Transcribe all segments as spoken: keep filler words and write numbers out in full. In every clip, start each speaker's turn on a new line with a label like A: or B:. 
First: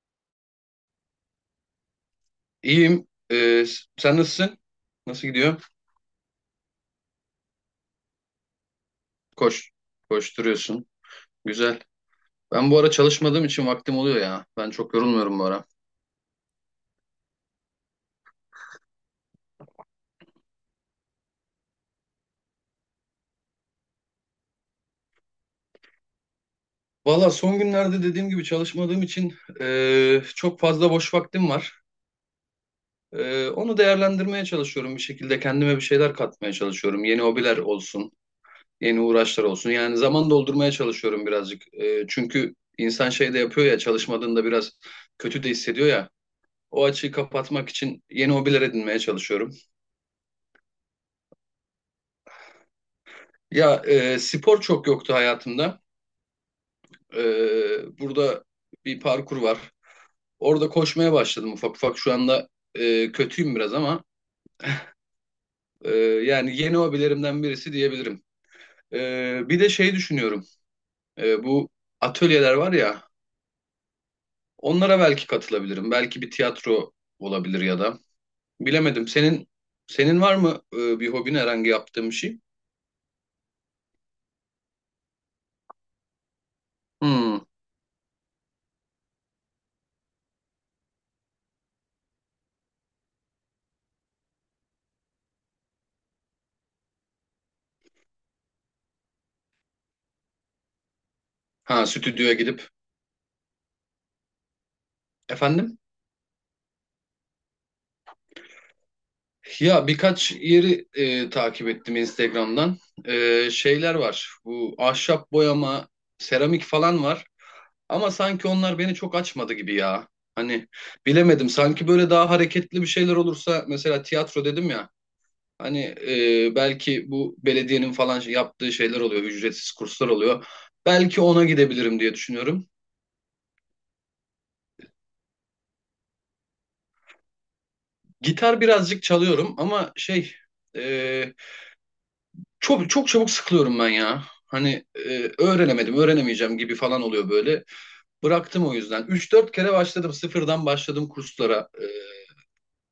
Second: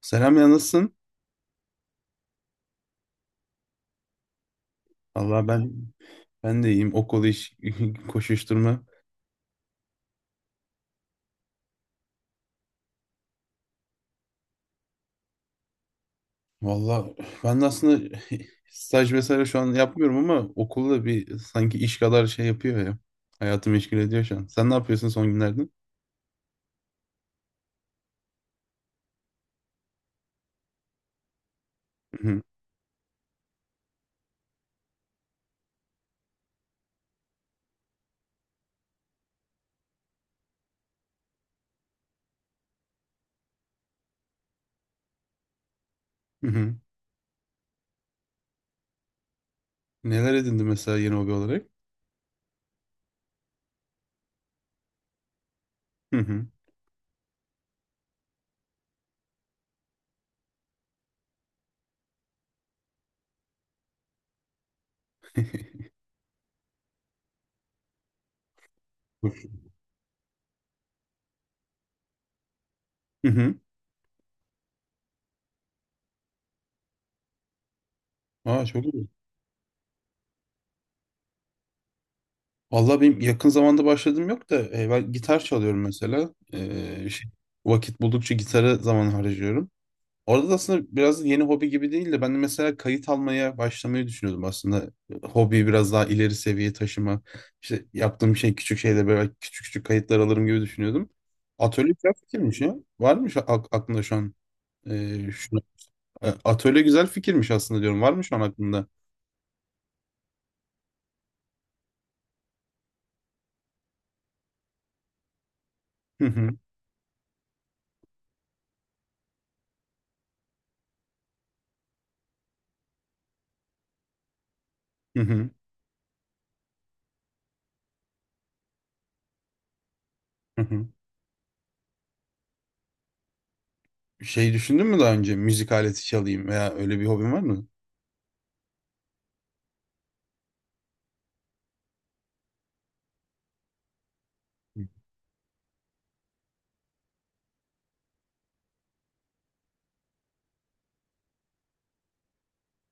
A: Selam ya, nasılsın?
B: İyiyim. Ee, sen nasılsın? Nasıl
A: Valla
B: gidiyor?
A: ben ben de iyiyim. Okul, iş koşuşturma.
B: Koş. Koşturuyorsun. Güzel. Ben bu ara çalışmadığım için vaktim oluyor ya. Ben çok yorulmuyorum bu ara.
A: Valla ben de aslında staj vesaire şu an yapmıyorum ama okulda bir sanki iş kadar şey yapıyor ya. Hayatımı meşgul ediyor şu an. Sen ne yapıyorsun son günlerde?
B: Valla son günlerde dediğim gibi çalışmadığım için e, çok fazla boş vaktim var.
A: Hı hı,
B: E, onu değerlendirmeye çalışıyorum bir şekilde. Kendime bir şeyler katmaya çalışıyorum. Yeni hobiler olsun, yeni uğraşlar olsun. Yani zaman doldurmaya çalışıyorum birazcık. E, çünkü insan şey de yapıyor ya, çalışmadığında biraz kötü de hissediyor ya.
A: hı hı.
B: O açığı kapatmak için yeni hobiler edinmeye çalışıyorum.
A: Neler edindin mesela yeni hobi olarak?
B: Ya e, spor çok yoktu hayatımda.
A: Hı hı.
B: E, burada bir parkur var. Orada koşmaya başladım ufak ufak. Şu anda e, kötüyüm biraz ama e, yani yeni hobilerimden birisi diyebilirim. E, Bir de şey düşünüyorum. E, bu atölyeler var ya
A: Hı hı.
B: onlara belki katılabilirim. Belki bir tiyatro olabilir ya da.
A: Aa, çok iyi.
B: Bilemedim. Senin senin var mı e, bir hobin herhangi yaptığın bir şey?
A: Valla benim yakın zamanda başladığım yok da e, ben gitar çalıyorum mesela. E, şey,
B: Hmm.
A: vakit buldukça gitara zaman harcıyorum. Orada da aslında biraz yeni hobi gibi değil de ben de mesela kayıt almaya başlamayı düşünüyordum aslında. Hobiyi biraz daha ileri seviyeye taşıma. İşte yaptığım şey küçük şeyde böyle küçük küçük kayıtlar alırım gibi düşünüyordum.
B: Ha
A: Atölye güzel
B: stüdyoya
A: fikirmiş
B: gidip.
A: ya. Var mı şu, ak- aklında şu an? Ee, şu,
B: Efendim?
A: e, Atölye güzel fikirmiş aslında diyorum. Var mı şu an aklında?
B: Ya birkaç yeri e, takip ettim Instagram'dan. E, şeyler var. Bu ahşap boyama,
A: Hı hı,
B: seramik falan var. Ama sanki onlar beni çok açmadı gibi ya. Hani bilemedim. Sanki böyle daha hareketli bir şeyler olursa mesela tiyatro dedim ya.
A: hı hı,
B: Hani e, belki bu belediyenin falan şey- yaptığı şeyler oluyor, ücretsiz kurslar oluyor.
A: hı hı.
B: Belki ona gidebilirim diye düşünüyorum.
A: Şey düşündün mü daha önce? Müzik aleti çalayım veya öyle bir hobin var mı?
B: Gitar birazcık çalıyorum ama şey e, çok çok çabuk sıkılıyorum ben ya. Hani e, öğrenemedim, öğrenemeyeceğim gibi falan oluyor böyle. Bıraktım o yüzden. Üç dört kere başladım, sıfırdan başladım kurslara e,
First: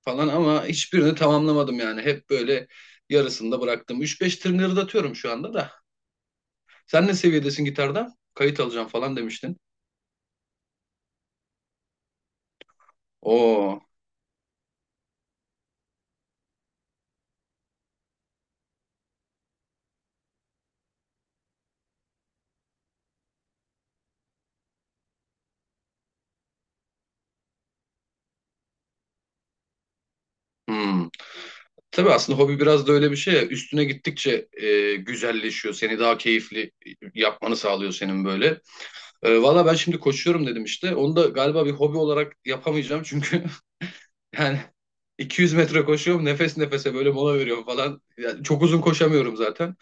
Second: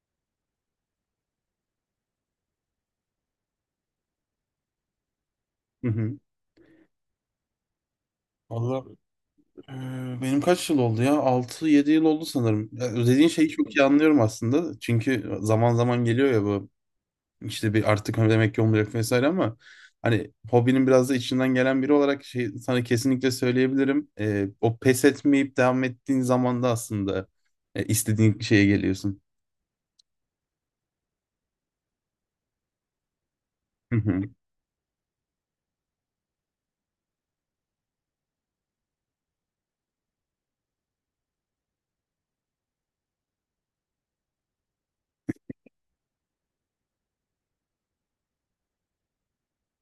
B: falan ama hiçbirini tamamlamadım yani. Hep böyle yarısında bıraktım. Üç beş tırnırdatıyorum şu anda da.
A: Hı
B: Sen ne seviyedesin gitarda? Kayıt
A: hı.
B: alacağım falan demiştin.
A: Ee, Benim kaç yıl oldu ya? Altı yedi yıl oldu sanırım. Ya, dediğin şeyi çok
B: Oo.
A: iyi anlıyorum aslında. Çünkü e, zaman zaman geliyor ya bu işte, bir artık hani demek ki olmayacak vesaire ama hani hobinin biraz da içinden gelen biri olarak şey, sana kesinlikle söyleyebilirim. Ee, o pes etmeyip devam ettiğin zaman da aslında e, istediğin şeye geliyorsun.
B: Hmm. Tabii aslında hobi biraz da öyle bir şey ya. Üstüne
A: Hı hı.
B: gittikçe e, güzelleşiyor. Seni daha keyifli yapmanı sağlıyor senin böyle. E, valla ben şimdi koşuyorum dedim işte. Onu da galiba bir hobi olarak yapamayacağım çünkü yani iki yüz metre koşuyorum nefes nefese böyle mola veriyorum falan. Yani çok uzun koşamıyorum zaten.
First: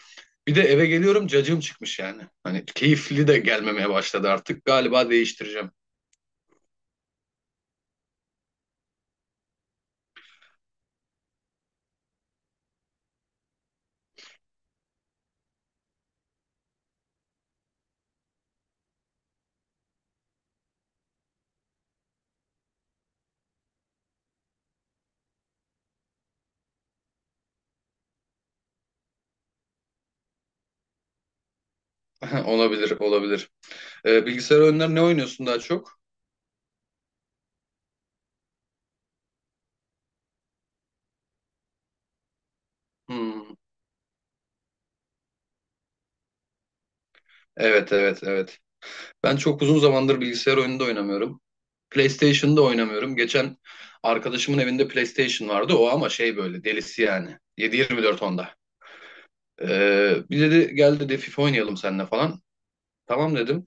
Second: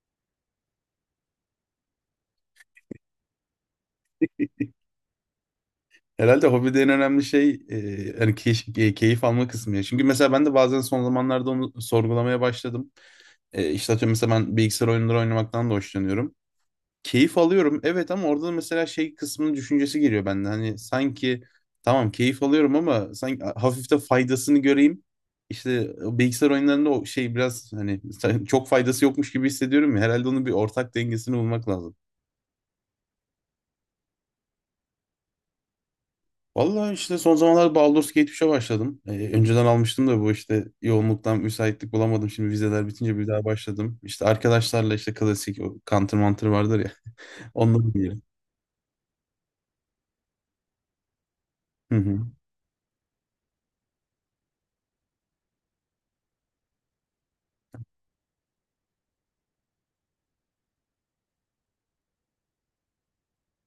B: Bir de eve geliyorum cacığım çıkmış yani. Hani keyifli de gelmemeye başladı artık. Galiba değiştireceğim.
A: Herhalde hobide en önemli şey e, hani key- e, keyif alma kısmı ya. Çünkü mesela ben de bazen son zamanlarda onu sorgulamaya başladım. E, işte atıyorum, mesela ben bilgisayar oyunları oynamaktan da hoşlanıyorum, keyif alıyorum. Evet, ama orada da mesela şey kısmının düşüncesi geliyor bende. Hani sanki tamam, keyif alıyorum ama sanki hafif de faydasını göreyim. İşte e, o bilgisayar oyunlarında o şey biraz hani çok faydası yokmuş gibi hissediyorum ya. Herhalde onun bir ortak dengesini bulmak lazım.
B: Olabilir, olabilir. E, bilgisayar oyunları ne oynuyorsun daha çok?
A: Vallahi, işte son zamanlarda Baldur's Gate üçe başladım. Ee, önceden almıştım da bu işte yoğunluktan müsaitlik bulamadım. Şimdi vizeler bitince bir daha
B: Hmm,
A: başladım. İşte arkadaşlarla işte klasik o Counter Mantır vardır ya.
B: evet,
A: Onları
B: evet, evet. Ben çok uzun zamandır bilgisayar oyunu da oynamıyorum.
A: diyelim.
B: PlayStation'da oynamıyorum. Geçen arkadaşımın evinde PlayStation vardı. O ama şey böyle delisi yani. yedi yirmi dört onda. Ee, bir dedi gel dedi FIFA oynayalım seninle falan. Tamam dedim.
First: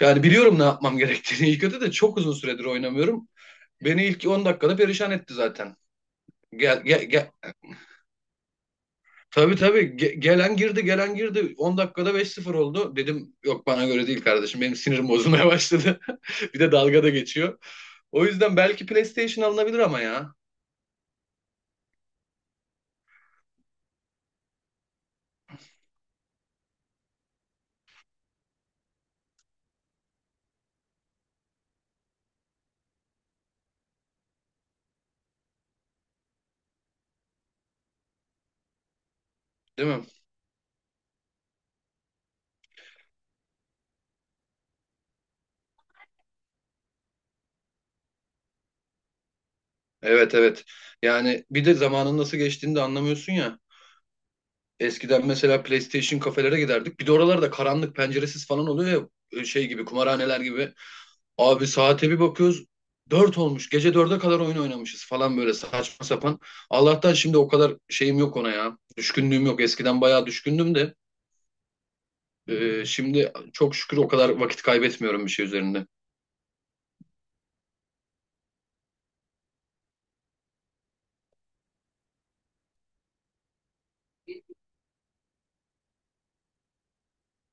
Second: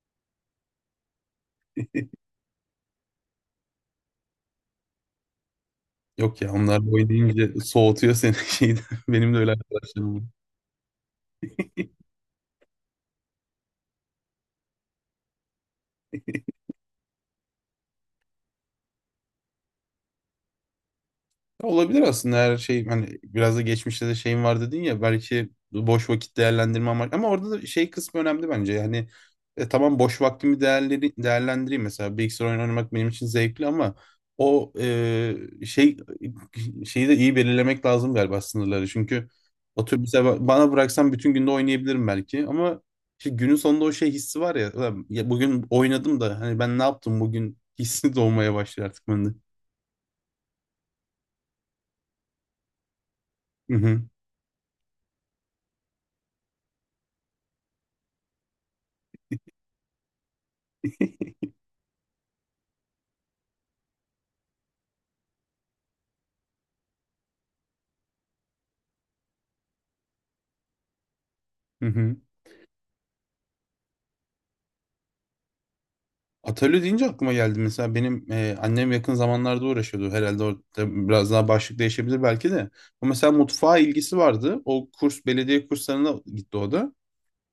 B: Yani biliyorum ne yapmam gerektiğini iyi kötü de çok uzun süredir oynamıyorum. Beni ilk on dakikada perişan etti zaten.
A: Yok ya, onlar
B: Gel gel gel.
A: oynayınca soğutuyor seni şeyden. Benim de öyle
B: Tabii tabii
A: arkadaşlarım
B: Ge-
A: var.
B: gelen girdi gelen girdi on dakikada beş sıfır oldu. Dedim yok bana göre değil kardeşim benim sinirim bozulmaya başladı. Bir de dalga da geçiyor. O yüzden belki PlayStation alınabilir ama ya.
A: Olabilir aslında, her şey hani biraz da geçmişte de şeyim var dedin ya, belki boş vakit değerlendirme amaç ama orada da şey kısmı önemli bence. Yani e, tamam, boş vaktimi değerleri, değerlendireyim, mesela bilgisayar oyunu oynamak benim için zevkli ama o e, şey şeyi de iyi belirlemek lazım galiba, sınırları. Çünkü
B: Değil
A: otur
B: mi?
A: mesela, ba- bana bıraksan bütün günde oynayabilirim belki ama işte günün sonunda o şey hissi var ya, "Ulan ya, bugün oynadım da hani ben ne yaptım bugün" hissi doğmaya başlıyor artık bende.
B: Evet evet. Yani bir de zamanın nasıl geçtiğini de anlamıyorsun ya.
A: Hı hı.
B: Eskiden mesela PlayStation kafelere giderdik. Bir de oralarda karanlık penceresiz falan oluyor ya e, şey gibi kumarhaneler gibi. Abi saate bir bakıyoruz. Dört olmuş. Gece dörde kadar oyun oynamışız falan böyle saçma sapan. Allah'tan şimdi o kadar şeyim yok ona ya. Düşkünlüğüm yok. Eskiden bayağı düşkündüm de.
A: Hı hı.
B: E, şimdi çok şükür o kadar vakit kaybetmiyorum bir şey üzerinde.
A: Atölye deyince aklıma geldi. Mesela benim e, annem yakın zamanlarda uğraşıyordu. Herhalde orada biraz daha başlık değişebilir belki de. O mesela mutfağa ilgisi vardı. O kurs, belediye kurslarına gitti o da.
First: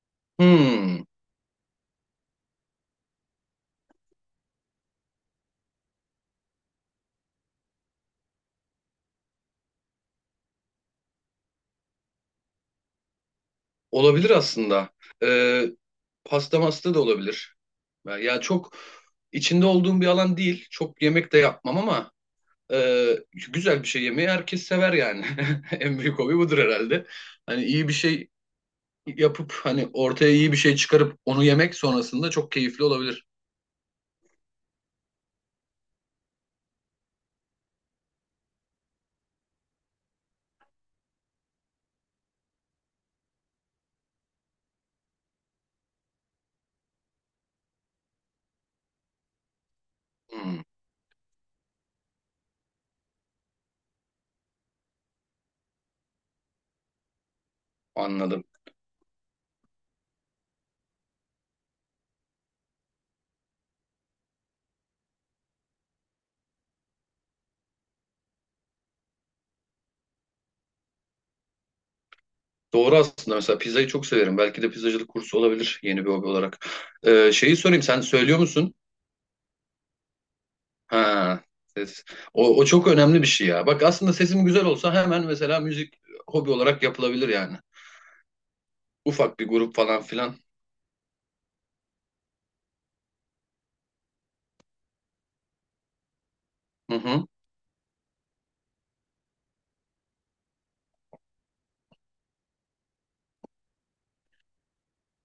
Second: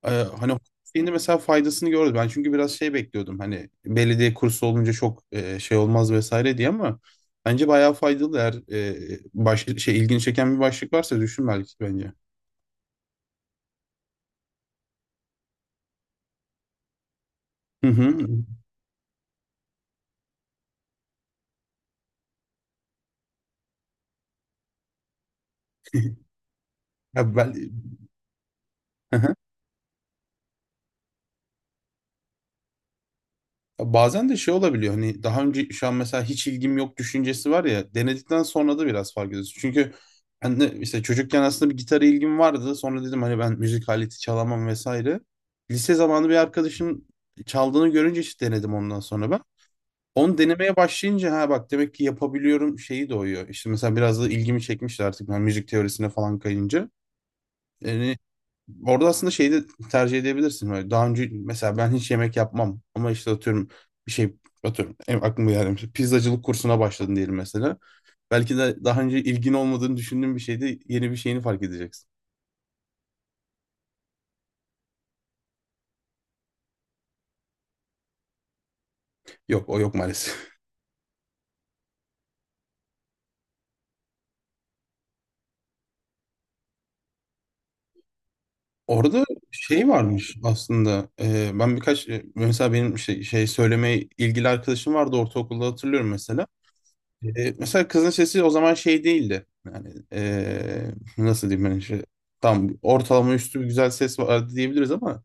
A: E, hani
B: Hmm,
A: şimdi mesela faydasını gördüm. Ben çünkü biraz şey bekliyordum. Hani belediye kursu olunca çok e, şey olmaz vesaire diye, ama bence bayağı faydalı. Eğer e, baş, şey, ilgini çeken bir başlık varsa düşün belki, bence.
B: olabilir aslında. Ee, Pasta masta da olabilir.
A: Hı
B: Ben-
A: hı.
B: Ya çok içinde olduğum bir alan değil. Çok yemek de yapmam ama e, güzel bir şey yemeyi herkes sever yani. En büyük hobi budur herhalde.
A: Ya
B: Hani
A: ben...
B: iyi bir şey yapıp hani ortaya iyi bir şey çıkarıp onu yemek sonrasında çok keyifli olabilir.
A: Ya, bazen de şey olabiliyor, hani daha önce şu an mesela hiç ilgim yok düşüncesi var ya, denedikten sonra da biraz fark ediyorsun. Çünkü ben de işte çocukken aslında bir gitara ilgim vardı. Sonra dedim hani ben müzik aleti çalamam vesaire. Lise zamanı bir arkadaşım çaldığını görünce işte denedim ondan sonra ben. Onu
B: Hmm,
A: denemeye başlayınca, ha bak, demek ki yapabiliyorum şeyi doğuyor. İşte mesela biraz da ilgimi çekmişti artık ben müzik teorisine falan kayınca. Yani
B: anladım.
A: orada aslında şeyi de tercih edebilirsin. Böyle daha önce mesela ben hiç yemek yapmam ama işte atıyorum, bir şey atıyorum, en aklıma geldi. Pizzacılık kursuna başladın diyelim mesela. Belki de daha önce ilgin olmadığını düşündüğün bir şeyde yeni bir şeyini fark edeceksin.
B: Doğru aslında mesela pizzayı çok severim. Belki de pizzacılık kursu olabilir yeni bir hobi olarak. E, şeyi sorayım sen söylüyor musun?
A: Yok, o yok maalesef.
B: Ha, ses. O, o çok önemli bir şey ya. Bak aslında sesim güzel olsa hemen mesela müzik hobi olarak yapılabilir yani.
A: Orada
B: Ufak bir grup
A: şey
B: falan
A: varmış
B: filan.
A: aslında. Ee, ben birkaç e, mesela benim şey, şey söylemeye ilgili arkadaşım vardı ortaokulda, hatırlıyorum mesela.
B: Hı hı.
A: E, mesela kızın sesi o zaman şey değildi. Yani e, nasıl diyeyim ben, işte tam ortalama üstü bir güzel ses vardı diyebiliriz ama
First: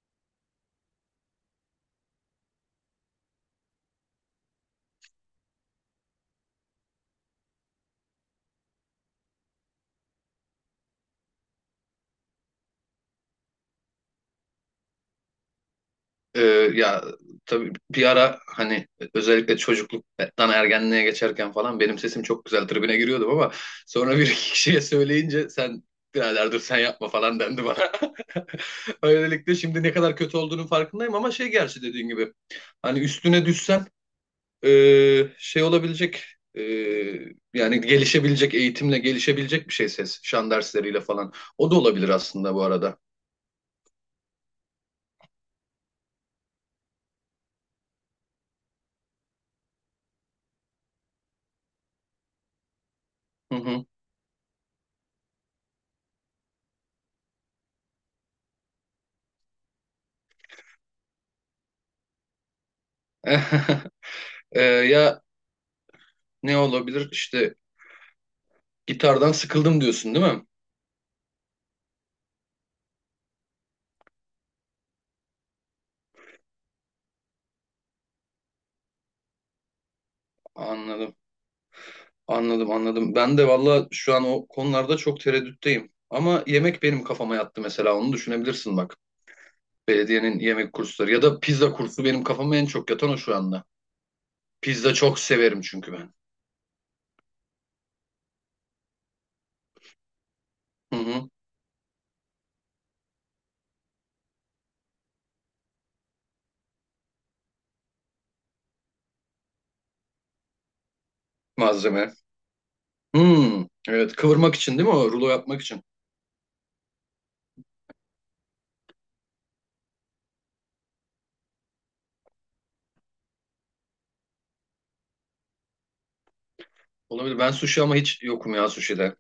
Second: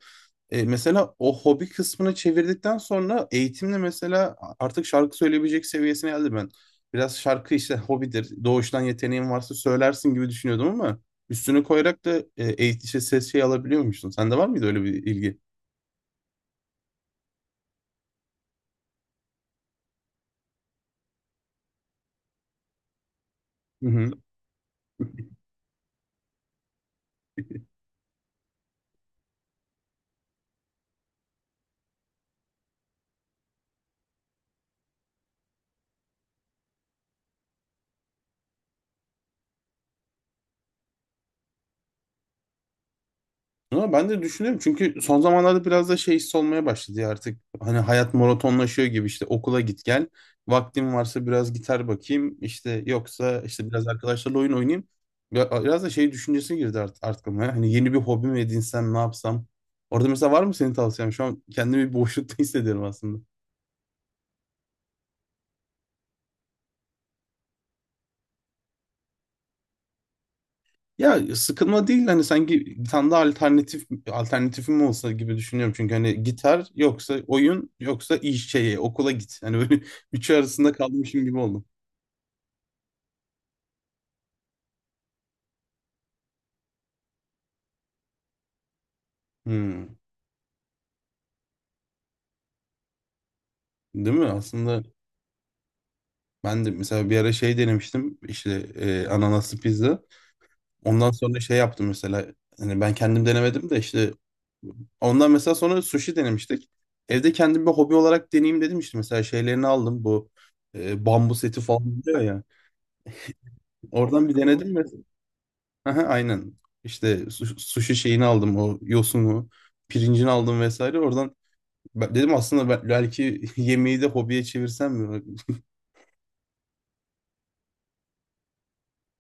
A: e, mesela o hobi kısmını çevirdikten sonra eğitimle mesela artık şarkı söyleyebilecek seviyesine geldi ben. Biraz şarkı işte hobidir. Doğuştan yeteneğin varsa söylersin gibi düşünüyordum ama üstüne koyarak da e, eğitici ses şey alabiliyormuşsun. Sende var mıydı öyle bir ilgi?
B: Ee, Ya tabii bir ara hani özellikle çocukluktan ergenliğe geçerken falan benim sesim çok güzel tribüne giriyordum ama sonra bir iki kişiye söyleyince sen birader dur sen yapma falan dendi bana. Öylelikle şimdi ne kadar kötü olduğunun farkındayım ama şey gerçi dediğin gibi hani üstüne düşsen e, şey olabilecek e, yani gelişebilecek eğitimle gelişebilecek bir şey ses şan dersleriyle falan. O da olabilir aslında bu arada.
A: Ama ben de düşünüyorum çünkü son zamanlarda biraz da şey hissi olmaya başladı ya artık. Hani hayat maratonlaşıyor gibi, işte okula git gel. Vaktim varsa biraz gitar bakayım, işte yoksa
B: Hı
A: işte
B: hı.
A: biraz arkadaşlarla oyun oynayayım. Ya- Biraz da şey düşüncesi girdi artık aklıma ya. Hani yeni bir hobi mi edinsem, ne yapsam. Orada mesela var mı senin tavsiyen? Şu an kendimi bir boşlukta hissediyorum aslında.
B: E, ya ne olabilir işte gitardan sıkıldım diyorsun değil mi?
A: Ya, sıkılma değil, hani sanki bir tane daha alternatif alternatifim olsa gibi düşünüyorum. Çünkü hani gitar yoksa oyun, yoksa iş şeye okula git. Hani böyle üçü arasında
B: Anladım.
A: kalmışım gibi oldum.
B: Anladım anladım. Ben de valla şu an o konularda çok tereddütteyim. Ama yemek benim kafama yattı mesela onu düşünebilirsin bak.
A: Hmm,
B: Belediyenin yemek kursları ya da pizza kursu benim kafama en çok yatan o şu anda.
A: değil mi? Aslında
B: Pizza çok severim çünkü ben.
A: ben de mesela bir ara şey denemiştim, işte e, ananaslı pizza.
B: Hı
A: Ondan
B: hı.
A: sonra şey yaptım mesela, hani ben kendim denemedim de işte ondan mesela sonra sushi denemiştik. Evde kendim bir hobi olarak deneyeyim dedim işte, mesela şeylerini aldım bu e, bambu seti falan
B: Malzeme.
A: diyor ya.
B: Hmm, evet
A: Oradan bir
B: kıvırmak
A: denedim.
B: için değil mi o? Rulo yapmak için.
A: Aha, aynen. İşte su- sushi şeyini aldım, o yosunu, pirincini aldım vesaire. Oradan ben- dedim, aslında ben- belki yemeği de hobiye çevirsem mi?
B: Olabilir. Ben sushi ama hiç yokum ya sushi'de.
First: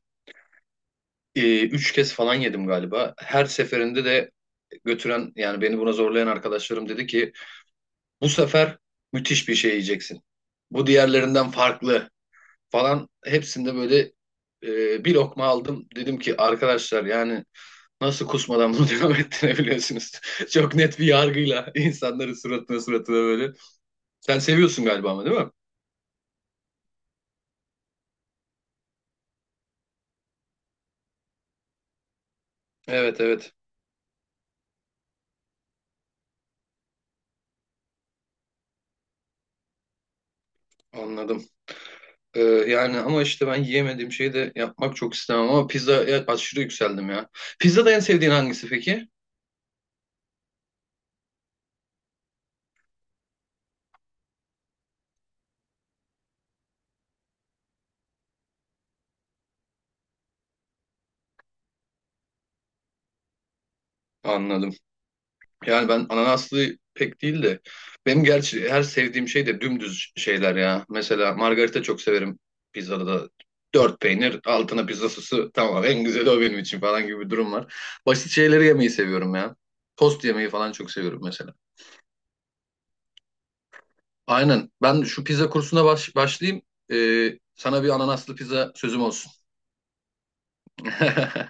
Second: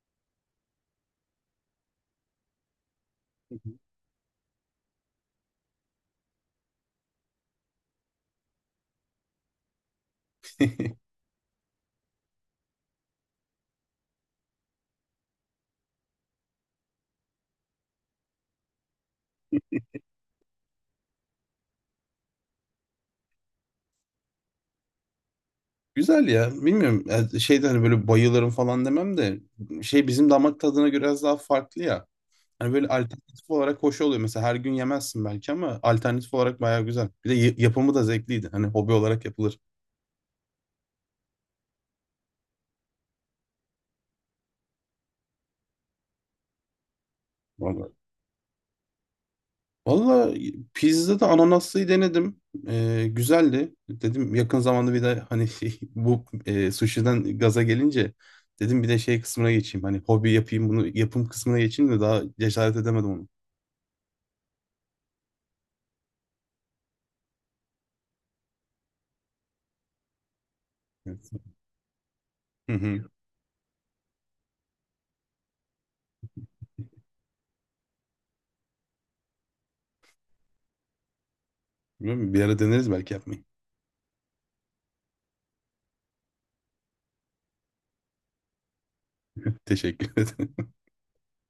B: Ee, üç kez falan yedim galiba. Her seferinde de götüren yani beni buna zorlayan arkadaşlarım dedi ki bu sefer müthiş bir şey yiyeceksin. Bu diğerlerinden farklı falan. Hepsinde böyle e, bir lokma aldım. Dedim ki arkadaşlar yani nasıl kusmadan bunu devam ettirebiliyorsunuz? Çok net bir yargıyla insanların suratına suratına böyle. Sen seviyorsun galiba ama değil mi?
A: Güzel ya. Bilmiyorum. Yani şeyde hani böyle bayılırım falan demem de şey, bizim damak tadına göre biraz daha farklı ya. Hani böyle
B: Evet
A: alternatif
B: evet
A: olarak hoş oluyor. Mesela her gün yemezsin belki ama alternatif olarak bayağı güzel. Bir de y- yapımı da zevkliydi. Hani hobi olarak yapılır.
B: anladım. Ee, yani ama işte ben yiyemediğim şeyi de yapmak çok istemem ama pizzaya aşırı yükseldim ya. Pizzada
A: Vallahi.
B: en sevdiğin hangisi peki?
A: Valla pizzada ananaslıyı denedim. Ee, güzeldi. Dedim yakın zamanda bir de hani bu e, sushi'den gaza gelince dedim bir de şey kısmına geçeyim. Hani hobi yapayım bunu, yapım kısmına geçeyim de daha cesaret edemedim onu.
B: Anladım. Yani ben ananaslı pek değil de benim gerçi her sevdiğim şey de dümdüz şeyler ya.
A: Evet.
B: Mesela margarita çok severim
A: Hı
B: pizzada
A: hı.
B: da. Dört peynir, altına pizza sosu tamam en güzeli o benim için falan gibi bir durum var. Basit şeyleri yemeyi seviyorum ya. Tost yemeyi falan çok seviyorum mesela.
A: Bilmiyorum, bir ara deneriz belki yapmayı.
B: Aynen. Ben şu pizza kursuna baş- başlayayım. Ee, sana bir ananaslı pizza sözüm olsun.
A: Teşekkür ederim.